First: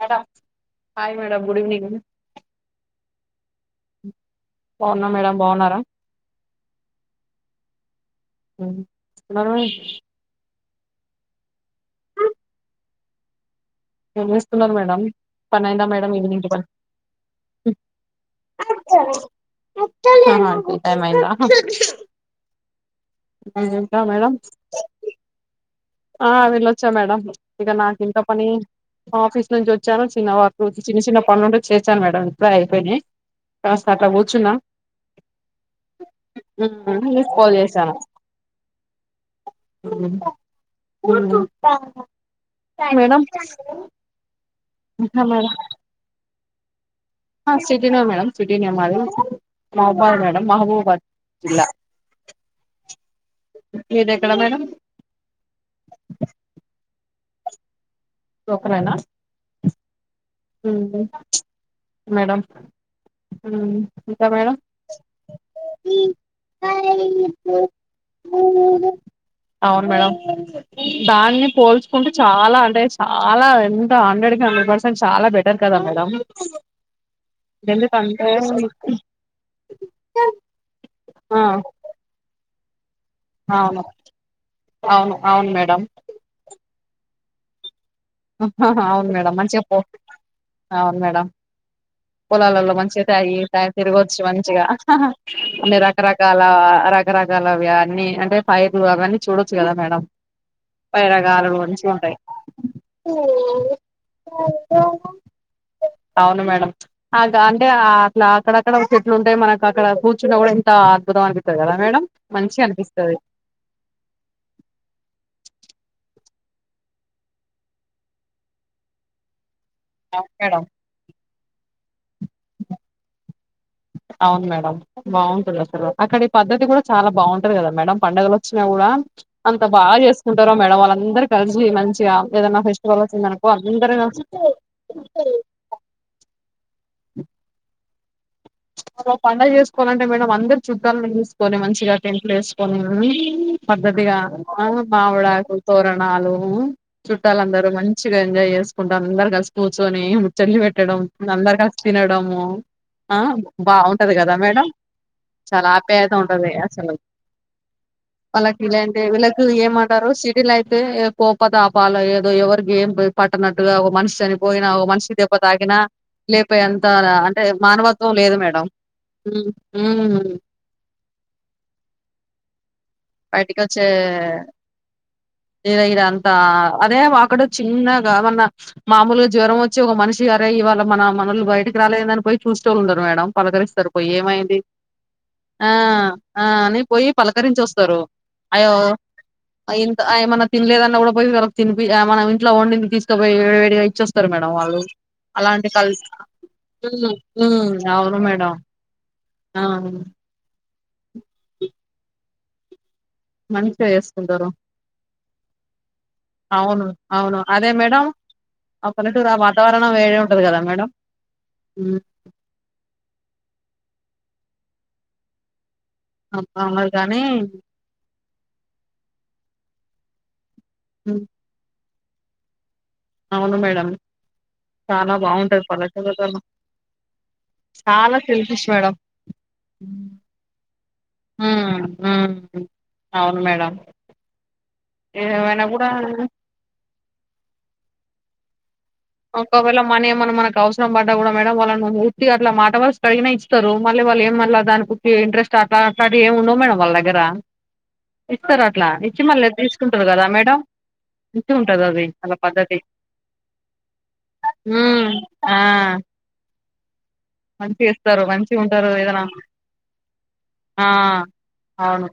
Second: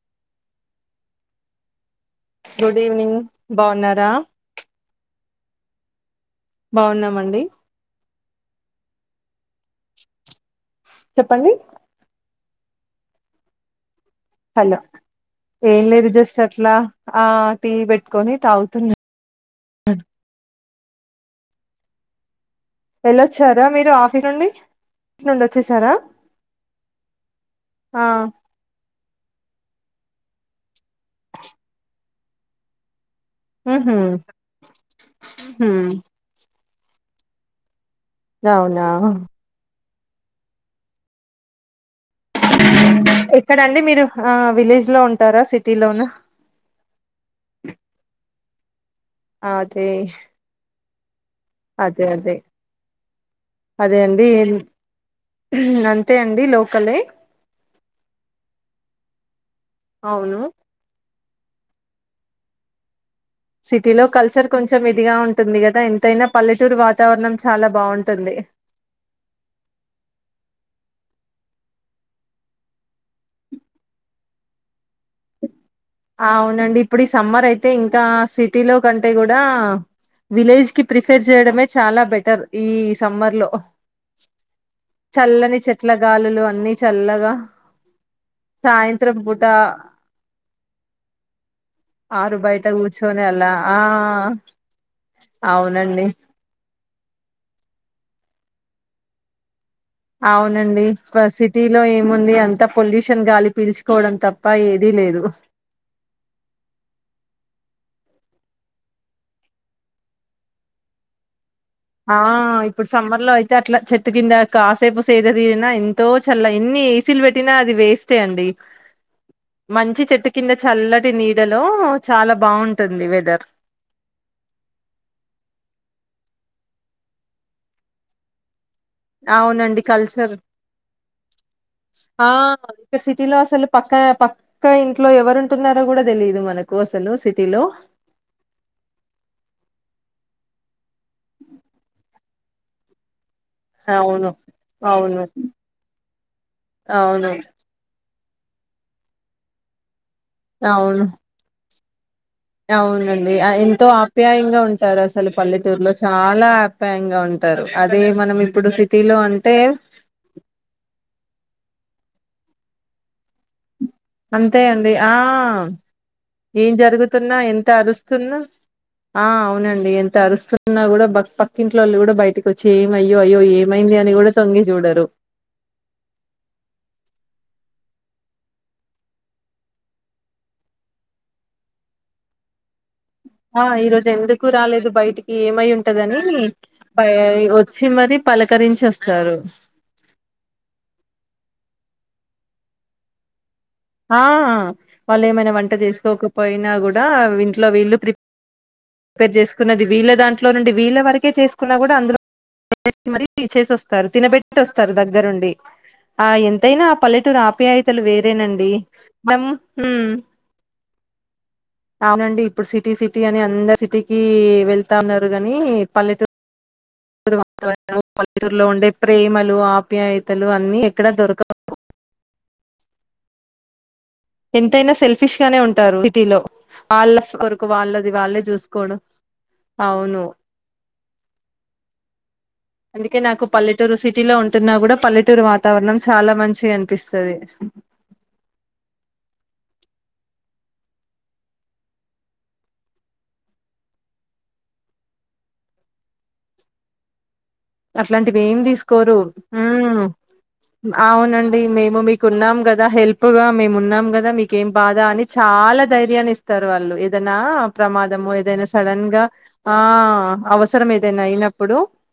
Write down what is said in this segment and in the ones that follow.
[unintelligible] Hi madam good evening good evening బాగున్నారా బావున్నా madam బాగున్నారా బాగున్నామండి ఉ మనం చెప్పండి ఏం జేస్తున్నరు హలో మేడం పని ఏం అయిందా లేదు మేడం జస్ట్ ఈవినింగ్ పని అట్లా ఆ టీ పెట్కొని తాగుతున్నా అని అనుకుంటాం ఇగ వెళ్ళొచ్చారా మీరు ఆఫీస్ నుండి నుండి వొచ్చేసారా ఆ వెళ్ళొచ్చా మేడం ఇగ ఆ నాకింత పని ఆఫీస్ నుంచి వొచ్చాను చిన్న వర్కు చిన్న చిన్న పనులుంటే చేశాను మేడం ఇప్పుడే అయిపేనయ్ కాస్త ఉహు అట్లా గూర్చున్నా హు ఉమ్ మీక్ కాల్ జేసాను అవునా మేడం ఎక్కడండి మీరు ఆ విలేజ్ లో ఇంక ఉంటారా మేడం సిటీలోనా ఆ సిటీనా మేడం కని సిటీ నే మాది అదే మహబాద్ మేడం మహబూబాద్ జిల్లా అదే అదే అదే మీది అండి ఎక్కడ ఏం మేడం అంతే అండి లోకలే లోకాలేనా అవును ఉహు మేడం ఉమ్ సిటీలో ఇంకా కల్చర్ మేడం కొంచం ఇదిగా ఉంటుంది గదా ఎంతైనా పల్లెటూరు వాతావరణం చాలా బాగుంటుంది ఎ అవునా దానన్నే పోల్చుకుంటే చాలా అంటే చాలా ఎంత హండ్రెడ్ కి హండ్రెడ్ పర్సెంట్ చాలా బెటర్ కదా మేడం అవునండి ఇప్పుడు ఈ సమ్మర్ అయితే ఇంకా ఎందుకంటే సిటీ లో కంటే గుడా విలేజ్ కి ప్రిఫెర్ ఆ చేయడమే చాలా బెటర్ ఈ సమ్మర్ లో అవును అవును అవును చల్లని మేడం చెట్ల గాలులు అన్ని చల్లగా అహహ అవును సాయంత్రం మేడం పూట మంచిగా పో అ అవును మేడం ఆరు బయట పొలాల్లలో మంచిగా కూర్చొని తాగి అలా తాయి ఆ తిరగొచ్చు మంచిగా అన్ని అవునండి రకరకాల అ రకరకాల అవి అన్నీ అంటే పైర్లు అవన్నీ చూడోచ్చు అవునండి ప సిటీలో మంచిగా ఉంటాయి ఏముంది అంత పొల్యూష షన్ గాలి పీల్చుకోవడం తప్ప ఏది లేదు ఆ అట్లా అక్కడక్కడ ఒక చెట్లు ఉంటాయి మనకు అక్కడ కూర్చున్న గుడా ఎంత అద్భుతం అనిపింది ఆ ఇప్పుడు సమ్మర్ లో అయితే అట్లా చెట్టు కింద కాసేపు సేద తీరిన ఎంతో తల్ల ఎన్ని ఏసీలు పెట్టినా అది వేస్టే అండి మంచి చెట్టు కింద మేడం చల్లటి నీడలో చాలా బాగుంటుంది వెదర్ అవును మేడం బాగుంటది అసలు అక్కడి పద్ధతి కూడా చాలా బాగుంటది గదా మేడం పండుగలోచ్ న గుడ అంత అవునండి బా కల్చర్ జేసుకుంటారో మేడం వాళ్ళందరూ కలిసి మంచిగా ఆ ఏదనా ఇక్కడ ఫెస్టివల్ సిటీలో వచ్చిందనుకో అసలు పక్క అందరు పక్క ఇంట్లో కలిసి ఎవరు ఉంటున్నారో గుడా దేలిదు మనకు అసలు సిటీలో ఒక పండగ జేసుకోవాలంటే మేడం అందరు చుట్టాలను పిలుసుకొని మంచిగా టెంట్లు ఎసుకొని ఉమ్ పద్ధతిగా అవును ఆ అవును మామిడాకు తోరణాలు అవును చుట్టాలందరూ మం చిగా ఎంజాయ్ జేసుకుంట అందరు కలిసి కూర్చొని ముచ్చట్లు పెట్టడం అవును అందరు కలిసి తినడం డమో ఆ ఎంతో బాగుంటది కదా ఆప్యాయంగా మేడం ఉంటారు అసలు చాలా పల్లెటూరులో ఆప్యాయత చాలా ఉంటది ఆప్యాయంగా ఉంటారు అదే మనం ఇప్పుడు అంటే వీళ్ళకు ఏమంటారు సిటీలయితే కోపాతప వాళ్ళ ఏదో ఎవరికి ఏం పట్టనట్టుగా ఒ మనిషి అంతే చనిపోయినా ఒ అండి ఆ మనిషికి దెబ్బ తాకిిన లేపే ఏం అంత జరుగుతున్నా అంటే ఎంత మానవత్వం లేదు అరుస్తున్నా మేడ్ ఆ అవునండి ఎంత అరుస్తున్నా గుడా బ పక్కింట్లోళ్ళు గుడా బైటికచ్చి బైటికచ్చే ఇగ ఇదంతా అదే వ అక్కడ చిన్న కా మొన్న మామూలుగా జ్వరం వచ్చి ఒక మనిషి అరే ఇవాళ మన మనోళ్ళు బయటకి రాలేదని పోయి చూస్తోలుండరూ మేడం ఆ ఈ పలకరిస్తారు పోయి రోజు ఎందుకు ఏమైంది రాలేదు బయటికి ఏమై ఆ ఉంటదని ఆ అని బై పోయి పలకరించి వస్ వచ్చి స్తరు మరి అయ్యో పలకరించి వస్తారు అ ఇంత అ ఏమన్న తినలేదన్న గుడ పోయ్ [unintelligible] తినిపి మనం ఇంట్లో వండి తీసుకపోయి వేడిగా ఆ ఇచ్చొస్తారు మేడం వాళ్ళు ఏమైనా అలాంటి వంట కల్ జేసుకోకపోయినా గుడా ఉమ్ ఉమ్ ఇంట్లో వీళ్ళు అవును ప్రిప్ మేడం ప్రిపేర్ ఆ జేసుకున్నది వీళ్ళ దాంట్లో నుండి వీళ్ళ వరకే చేసుకున్న గుడా అందులో తిసి మరి ఇచ్చేసి మంచిగా వస్తారు చేసుకుంటారు తినబెట్టి వస్తారు దగ్గరుండి ఆ ఎంతైనా అ పల్లెటూరు ఆప్యాయతలు వేరేనండి అ పల్లెటూరు అ మనం వాతావరణం హ్మ్. వేరే ఉంటది గదా మేడం ఉమ్ అవునండి ఇప్పుడు సిటీ సిటీ అని అందరు సిటీకి వెళ్తా ఉన్నారు గనీ [unintelligible] [unintelligible] పల్లెటూర్లో ఉండే ప్రేమలు ఆప్యాయతలు అన్ని ఎక్కడ ఉమ్ దొరకవు అవును మేడం ఎంతైనా చాలా సెల్ఫిష్ గానే బాగుంటది ఉంటారు సిటీలో పల్లెటూరులలో వాళ్ళ ఆశ కొరకు వాళ్ళది చాలా వాళ్ళే సెల్ఫిష్ మేడం జుస్కోడం అవును అ ఆహా అందుకే నాకు పల్లెటూరు సిటీ లో ఉంటున్నా గుడా పల్లెటూరు ఏమైనా కూడా వాతావరణం చాలా మంచిగా అన్పిస్తది ఒకవేళ మనీ ఏమన మనకు అవసరం పడ్డా గుడా మేడం వాళ్ళని ఉట్టిగా అట్లా మాట వర్సకడిగిన ఇస్తారు మళ్ళి వాళ్ళు ఏం మళ్ళా దానికుకే ఇంట్రెస్ట్ అట్లా అట్లాంటివి ఏమి ఉండవు మేడం వాళ్ళ దగ్గర అట్లాంటివి ఏం ఇస్తారట్లా ఇచ్చి మళ్ళ తీసుకుంటరు గదా మేడం మంచిగా ఆవునండి ఉంటది మేము అది మీకు వాళ్ళ ఉన్నాం పద్ధతి కదా హెల్ప్ గా మేమున్నాం కదా మీకేం బాధా ఉమ్ అని ఆ చాలా ధైర్యాన్ని ఇస్తారు వాళ్ళు దన్న మంచిగా ఇస్తారు ప్రమాదము మంచిగా ఏదైనా ఉంటారు సడన్ ఏదైనా గా ఆ ఆ అవసరం ఏదైనా అయినప్పుడు అవును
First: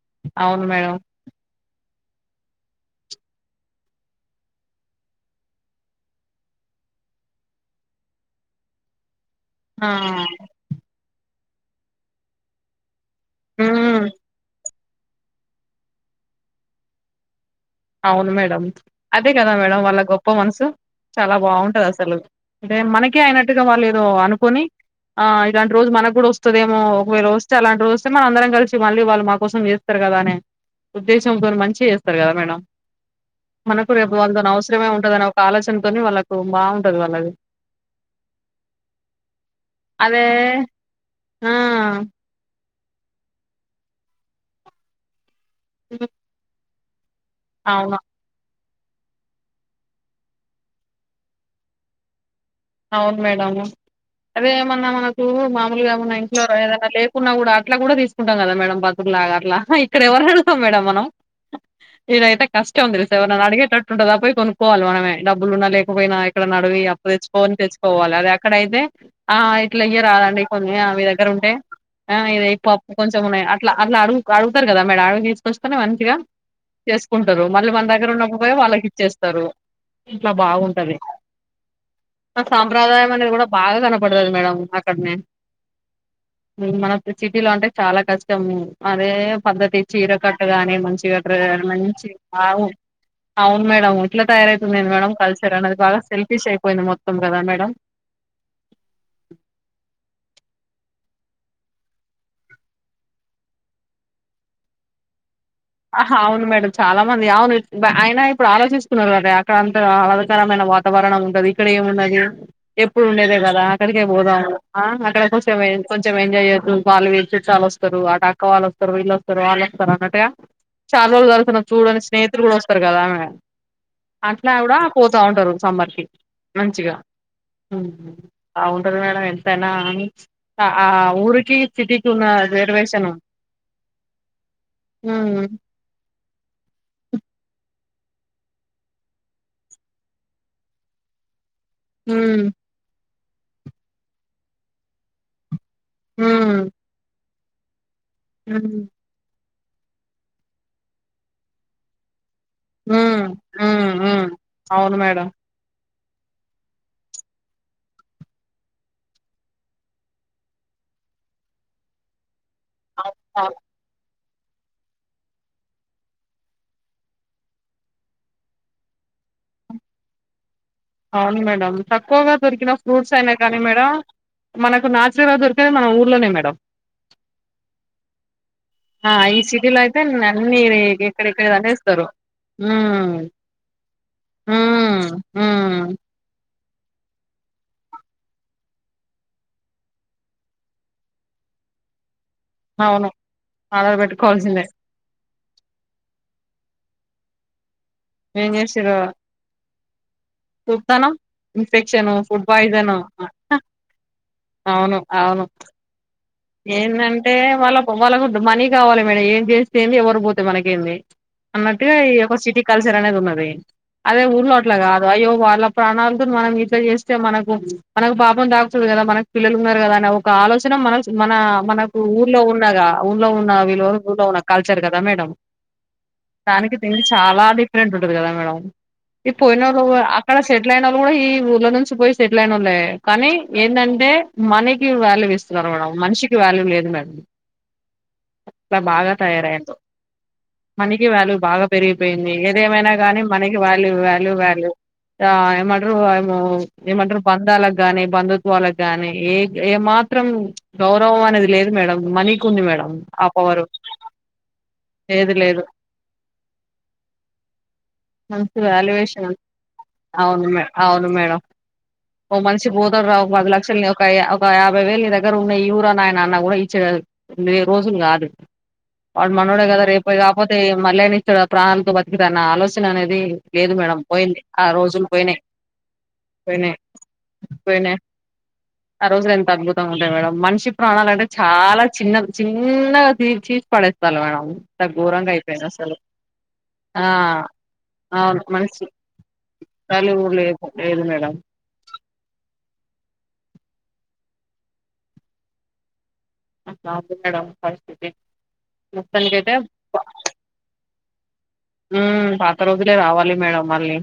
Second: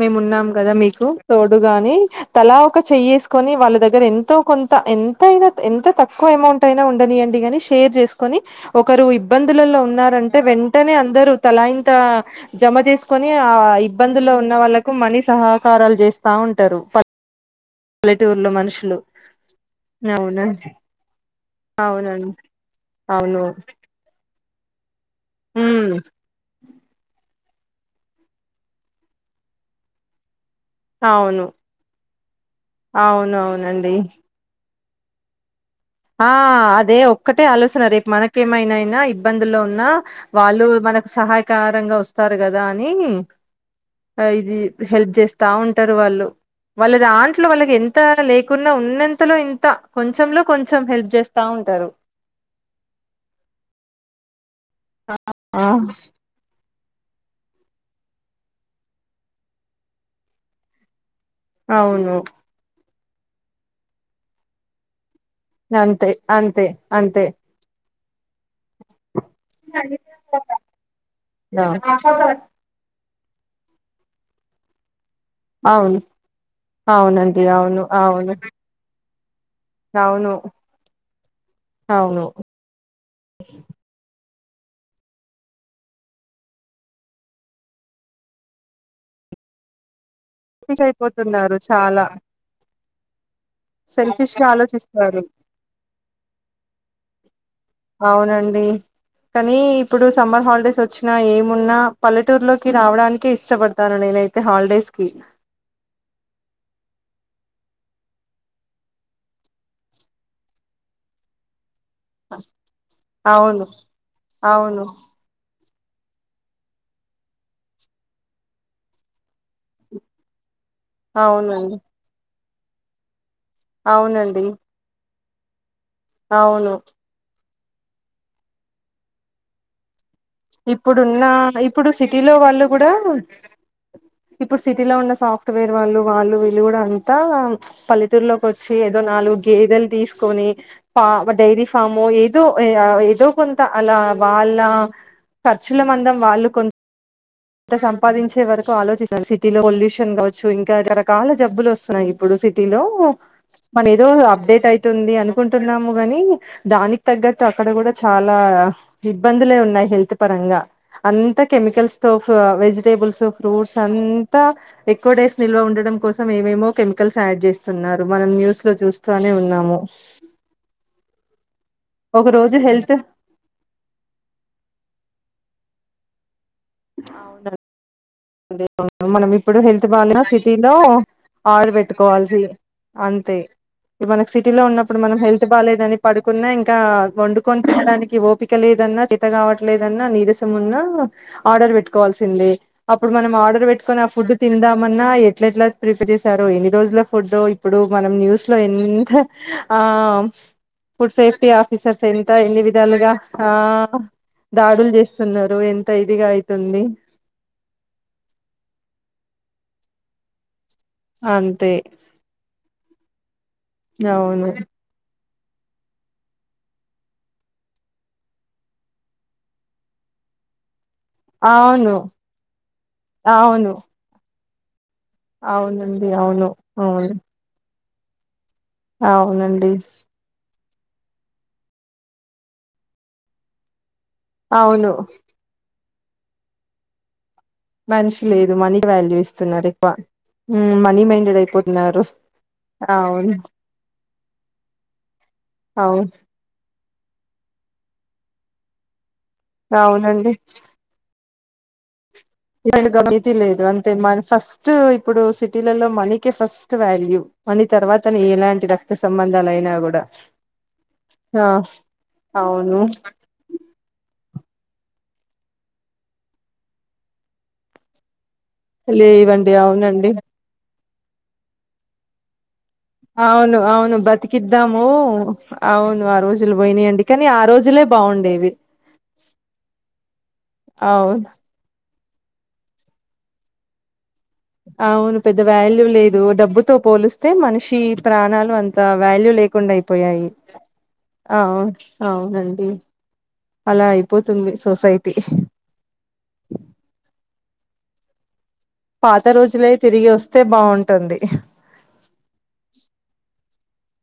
మేమున్నాం అవును కదా మేడం మీకు తోడుగా అని తలా ఒక చెయ్యేసుకొని వాళ్ళ దగ్గర ఎంతో కొంత ఎంతయినా ఎంత తక్కువ ఎ మౌంట్ అయి అయినా ఉండనియ్యండి గని షేర్ చేసుకొని ఒకరు ఇబ్బందులలో ఆ ఉన్నారంటే వెంటనే అందరూ తలాయింత జమ చేసుకొని ఆ ఉమ్ ఇబ్బందుల్లో ఉన్న వాళ్లకు మనీ సహాకారాలు చేస్తా ఉంటరు అవును మేడం అదే కదా మేడం వాళ్ళ గొప్ప మనసు అవునండి చాలా బాగుంటదసలు అవునండి అంటే మనకి అవును అయినట్టుగా వాల్లేదో అను కొని ఆ ఇలాంటి రోజు ఉమ్ మనకు కూడా వస్తదేమో ఒకవేల చలాంటిదొస్తే మన అందరం కలిసి మళ్ళీ వాళ్ళు మా కోసం చేత్తారు కదా అనే ఉద్దేశంతోని మంచిగా చేస్తారు కదా మేడం మనకు అవునువునండి రేపు వాళ్ళతోని అవసరమే ఉంటదని ఒక ఆలోచన ఆ అదే ఒక్కటే ఆలోచన రేపు మనకేమైనా అయినా ఇబ్బందుల్లో ఉన్నా అదే వాళ్ళు మనకు ఆ సహాయకారంగా వస్తారు కదా నీ అ ఇది హెల్ప్ చేస్తా ఉంటరు హ్మ్. వాళ్ళు వాల్లేదన్ ఇంట్లో వాళ్ళకి ఎంత అవును లేకున్నా ఉన్నంతలో ఇంత కొంచెంలో కొంచం హెల్ప్ చేస్తా ఉంటరు అవును మేడము అదే ఏమన్నా మనకు ఆ మామూలుగా ఏమన్నా ఇంట్లో ఏదైన లేకున్నా కూడా అట్లా కూడా తీసుకుంటాం కదా మేడం బతుకులగా అట్లా ఇక్కడ ఎవర్న అడుగుతాం మేడం మనం అవును ఎవైర్నన్నా అడిగేటట్టు ఉంటదా పోయి కొనుక్కోవాలి మనమే డబ్బులున్నా అంతే లేకపోయినా ఎక్కడన్నా అంతే అడివి అప్పు అంతే తెచ్చ తెచ్చుకోవాలి అదే అక్కడైతే ఆ ఇట్లా ఇయ్యరాదు ఆండి కొన్ని ఆమె దగ్గర ఉంటే ఆ, ఆ ఇది పప్పు కొంచెం మున్నాయ అట్ల అట్ల అడుగు అడుగుతరు కదా మేడ తీసుకోస్తేనే అవును వంకిరా అవునండి చేసుకుంటారు మళ్ళీ అవును మన దగ్గర అవును [unintelligible] వాళ్ళకి ఇచ్చేస్తారు ఇట్లా అవును బాగుంటది అవును ఆ సాంప్రదాయం అనేది కూడా బాగా కనపడు టది మేడం అక్కడనే ఉమ్ మన చిటీలంటే చాలా కష్టం అదే పద్ధతి చీర కట్ గానే సెల్ఫిష్ మంచిగ ట్రై అయిపోతున్నారు చాలా మంచి ఆవు అవును మేడం ఇట్ల సెల్ఫిష్ గా తయారైతుంది ఏంది మేడం ఆలోచిస్తారు కల్చర్ అనేది బాగ సెల్ఫీష్ అయిపోయింది మొత్త అవునండి కనీ ఇప్పుడు సమ్మర్ హాలిడేస్ వచ్చినా ఏమున్నా పల్లెటూరులోకి రావడానికి ఇష్టపడతాను నేనైతే హాలిడేస్ కి ఆహ అవును మేడం చాలా మంది అవును ఆయన ఇప్పుడు ఆలోచిస్తున్నారు కద అక్కడ అంత ఆహ్లాదకరమైన వాతావరణం ఉంటది ఇక్కడ ఏమున్నది ఎప్పుడు ఉండేదే కదా అవును అక్కడికే పోదాము అ అవును అక్కడ కోస [unintelligible] కొంచెం ఎంజాయ్ [inaudible] వాళ్ళు వీళ్ళు చుట్టాలు వస్తారు ఆటక్క వాల్లు వస్తారు వీళ్ళు ఒస్తరు వాళ్ళు వస్తారు అన్నట్టుగా చాలా రోజు [unintelligible] అవునండి చూడని స్నేహితులు కూడా వస్తారు కదా అవునండి అట్లా ఆవిడా పో తావుంటరు సమ్మర్ అవును ఉమ్ బావుగుంటది మేడం ఎంతైనా ఆ ఆ ఇప్పుడున్నా ఊరికి ఇప్పుడు సిటీకి ఉన్న సిటీలో వాళ్ళు కూడా రిజర్వేషన్ ఇప్పుడు సిటీ లో ఉన్న హ్మ్ సాఫ్ట్వేర్ వాళ్ళు వాళ్ళు వీళ్ళు కూడా అంతా పల్లెటూరులోకి వచ్చి ఏదో నాలుగు గేదెలు తీసుకోని ఫ ఒక డైరీ ఫామొ ఏదో హ్మ్ ఏదో కొంత అలా వాళ్ళ ఖర్చుల మందం వాళ్ళు హ్మ్ కొంత ఇంత సంపాదించే వరకు హ్మ్ ఆలోచిస్తది సిటీలో పొల్యూషన్ కావచ్చు ఇంకా రకరకాల జబ్బులొస్తున్నాయి ఇప్పుడు సిటీలో హ్మ్ హ్మ్ మనేదో హ్మ్. అప్డేట్ అవును అయితుంది మేడం అనుకుంటున్నాము వనీ దానిక్ తగ్గట్టు అక్కడ గుడ చాలా ఇబ్బందులే ఉన్నాయ్ హెల్త్ పరంగ అంత కెమికల్స్తో వెజిటేబుల్స్, అవును ఫ్రూట్స్, అం త ఎక్కువ డేస్ నిల్వ ఉండడం కోసం ఏమేమో కెమికల్స్ యాడ్ చేస్తున్నారు మనం న్యూస్ లో చూస్తానే ఉన్నాము. అవును మేడం. ఒక తక్కువగా రోజు దొరికిన హెల్త్ ఫ్రూట్స్ అయినా కానీ మేడం మనకు నాచురల్గా దొర్ నేది మన ఊర్లనే మేడం. అవున ఆ మనం ఈ ఇప్పుడు సిటీలో హెల్త్ అయితే బాలేన అన్ని సిటీలో ఎక్కడెక్కడ ఆర్డర్ అనేస్తారు పెట్టుకోవాల్సీ అం హ్మ్ అంతే ఇ మనక్ సిటీలో ఉన్నప్పుడు హ్మ్ మనం హెల్త్ హ్మ్ బాలేదని పడుకున్నా ఇంకా వండుకోన్ తినడానికి ఓపిక లేదన్నా, చేత కావట్లేదన్నా, నీరసం ఉన్నా ఆర్డర్ పెట్టుకోవాల్సింది అవును అప్పుడు మనం ఆర్డర్ పెట్టుకొని ఆ ఫుడ్ తిందామన్నా ఎట్ల ఎట్ల ప్రిపేర్ చేశారో ఎన్ని రోజుల ఫుడ్డో ఇ ప్పుడు మనం ఏం న్యూస్లో చేసిర్రు ఏంత ఆ చూత్తానం ఫుడ్ సేఫ్టీ ఆఫీసర్స్ ఇన్ఫెక్షన్ ఎంత ఫుడ్ ఎన్ని పాయిజన్ విధాల్గా ఆ దాడుల్ అవును అవును చేస్తున్నారు ఎంత ఇదిగా అయి ఏందంటే వాళ్ళకు వాళ్ళకు మనీ కావాలె మేడం ఏం చేస్తేంది ఎవరు పోతే మన కేంది అంతే అన్నట్టుగా ఈ ఒక సిటీ కల్చర్ అనేద్ ఉన్నది. అదే అవును ఊర్లో అట్ల గాదు అయ్యో వాళ్ళ ప్రాణాలతోన్ మనం ఇట్ల చేస్తే మనకు మనకు పాపం తాకుతుంది గదా మనక్ పిల్లలున్నారు గదా ఆ ఒక్క ఆలోచన మనస్ మనా అవును మనకు ఊర్లో ఉన్నగా ఊర్లో ఉన్న అవును విల్వల్ ఊర్లో ఉన్న కల్చర్ గ ద మేడం అవునండి అవును దానికి దీనికి అవును చాలా డిఫరెంట్ ఉంటది గదా మేడం. ఈ పోయినోళ్ళు అవునండి అక్కడ సెటిలైనోళ్ళు గుడ ఈ ఊర్ల నుంచి పోయి సెటిల్ అయినోళ్ళే కానీ ఏందం డే మనీకి అవును వాల్యూవ్ ఇస్తున్నారు మేడం మనిషికి వాల్యూ లేదు మేడం మనిషి లేదు మనికి వాల్యూ ఇస్తున్నారు ఎక్కువ. హ్మ్. మనీ మనికి వాల్యూ మైండెడ్ బాగా అయిపోతున్నారు పెరిగిపోయింది ఏదేమైనా గానీ అవును మనికి వాల్యూ ఇవ్వా లు వాల్యూ ఆ ఏమంటరు అవును వయామో ఏమంటరు బంధాలకు గాని బంధుత్వాలకు గాని ఏ ఏ మాత్రం గౌరవం అనేది లేదు మేడం. మనీకి ఉంది మేడం [inaudible] ఆ గమితి లేదు పవరు అంతే మన్ ఫస్ట్ ఇప్పుడు లేదు లేదు సిటీలలో మనీకే ఫస్ట్ వ్యా మనీ తర్వాతనే మంచి ఎలాంటి రక్త వాల్యుయేషన్ ఉంది. సంబంధాలైనా గుడా అవును మే అవును మేడం ఓ మనిషి బోతడ్రా ఒక పది లక్షల్ని ఒక య ఒక యాభై వేల్ నీ దగ్గర ఉన్నయి ఇవ్వురా నాయన అన్న గుడా ఇచ్చే వే రోజుల్ గాదు. వాడు లేవండి మనోడే గదా రేప్ అవునండి కాక్పోతే మళ్ళైన ఇస్తాడా ప్రాణాల్తో బతికితే అన్న ఆలోచన అనేది అవును లేదు అవును మేడం పోయింది ఆ బతికిద్దాము రోజులు పోయినాయి అవును ఆ రోజులు పోయినాయి పోయినయండి కనీ ఆ రోజుల్ లే పోయినాయి బావుండేవి. ఆ రోజులు ఎంత అద్భుతంగ ఉంటయి మే మేడం మనిషి ప్రాణాలైతే అవును చాలా చిన్నవి చిన్నగా [inaudible] పడే అవును పెద్ద వాల్యూ లేదు డబ్బుతో ఆ పోలుస్తే మనిషి అవును ప్రాణాలు మనిషి అంతా వాల్యూ లేకుండా చుట్టాలు అయిపోయాయి లేదు లేదు మేడం ఆ అవునండి. అలా అయిపోతుంది సొసైటీ పాపం మేడం పరిస్థితి. పాత మొత్తానికైతే రోజులే తిరిగి వస్తే బావుంటుంది. ఉమ్ పాత రోజులే రావాలి మేడం మళ్ళీ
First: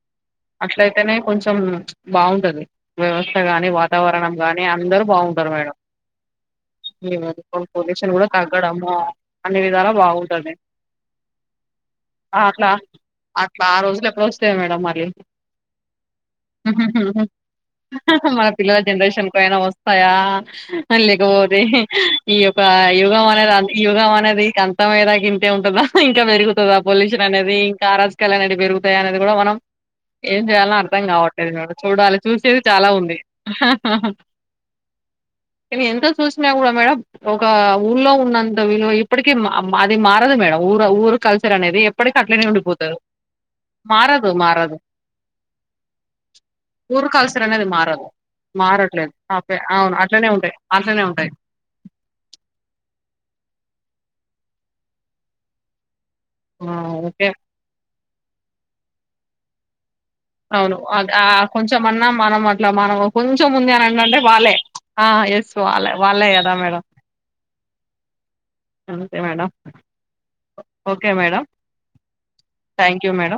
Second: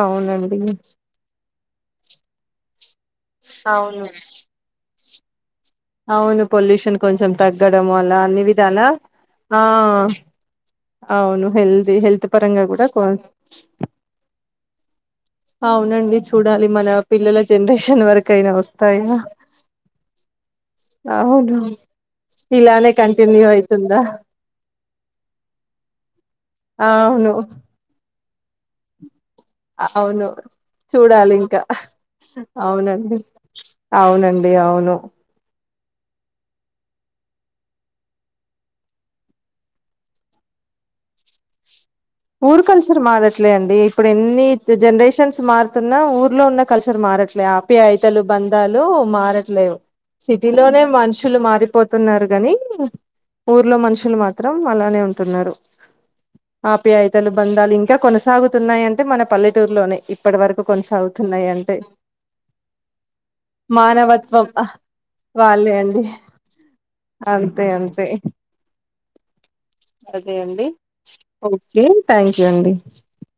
అవునం అట్లైతేనే కొంచం బావుంటది వ్యవస్థ గానీ, అవును వాతావరణం గానీ, అందరు బావుంటరు మేడం. అవును పొల్యూషన్ కొంచం తగ్గడం పొల్యూషన్ అలా కూడా అన్ని విధాలా తగ్గడము అన్ని ఆ విధాలా బాగుంటది అవును హెల్తీ హెల్త్ పరంగా అట్లా గుడా కొ అట్లా ఆ రోజులు ఎప్పుడు వస్తాయి మేడం మళ్ళీ అవునండి చూడాలి మన పిల్లల జనరేషన్ మన వరకైనా పిల్లల వస్తాయా జనరేషన్ పైన వస్తయా అవును లేకపోతే ఈ యొక్క ఇలానే యుగం కంటిన్యూ అనేది అయితుందా అంతిగం అనేది అంతమయ్యే దాక ఇంతే ఉంటద ఇంక పెరుగుతదా పొల్యూషన్ అవును అనేది ఇంకా అరాజ్కలు అనేటియి పెరుగుతయా అనేది గూడా మనం అవును ఏం చేయాలో అర్థం చూడాలి కావట్లేదు ఇంకా మేడం చూడాలి చూసేది చాలా ఉంది అవునండి అవునండి అవును కాని ఎంత చూసినా కూడా మేడం ఒక ఊల్లో ఉన్నంత వీలు ఇప్పటిక అది మారదు మేడం ఊర ఊరు కల్చర్ అనేది ఎప్పటికి అట్లనే ఊర్ ఉండిపోతారు కల్చర్ మారట్లే అండి ఇప్పుడు మారదు ఎన్ని మారదు జనరేషన్స్ మారుతున్నా ఊర్లో ఉన్న కల్చర్ ఊరు మరట్లే అనేది మారదు ఆప్యాయితలు బంధాలు మారట్లేదు ఓకే మారట్లేవు అవును అట్లనే సిటీ ఉంటాయి లోనే అట్లనే ఉంటాయి మనుషులు మారిపోతు ఉన్నారు గాని ఊర్లో మనుషులు మాత్ మాత్రం అలానే ఉంటున్నారు ఆ! ఓకే ఆప్యాయితలు బంధాలు ఇంకా కొన సాగుతున్నాయి అంటే మన పల్లెటూరులోనే ఇ అవును అదే ఆ కొంచమ అన్నా మనం అట్లా మనం కొంచెం ఉంది అనింట అంటే మానవత్వం వాళ్ళే ఆ ఎస్ వాళ్ళే వాలే అండి వాళ్ళే కదా మేడం అంతే అంతే అంతే మేడం అదే అండి okay madam okay thank you అండి థ్యాంక్ యూ మేడం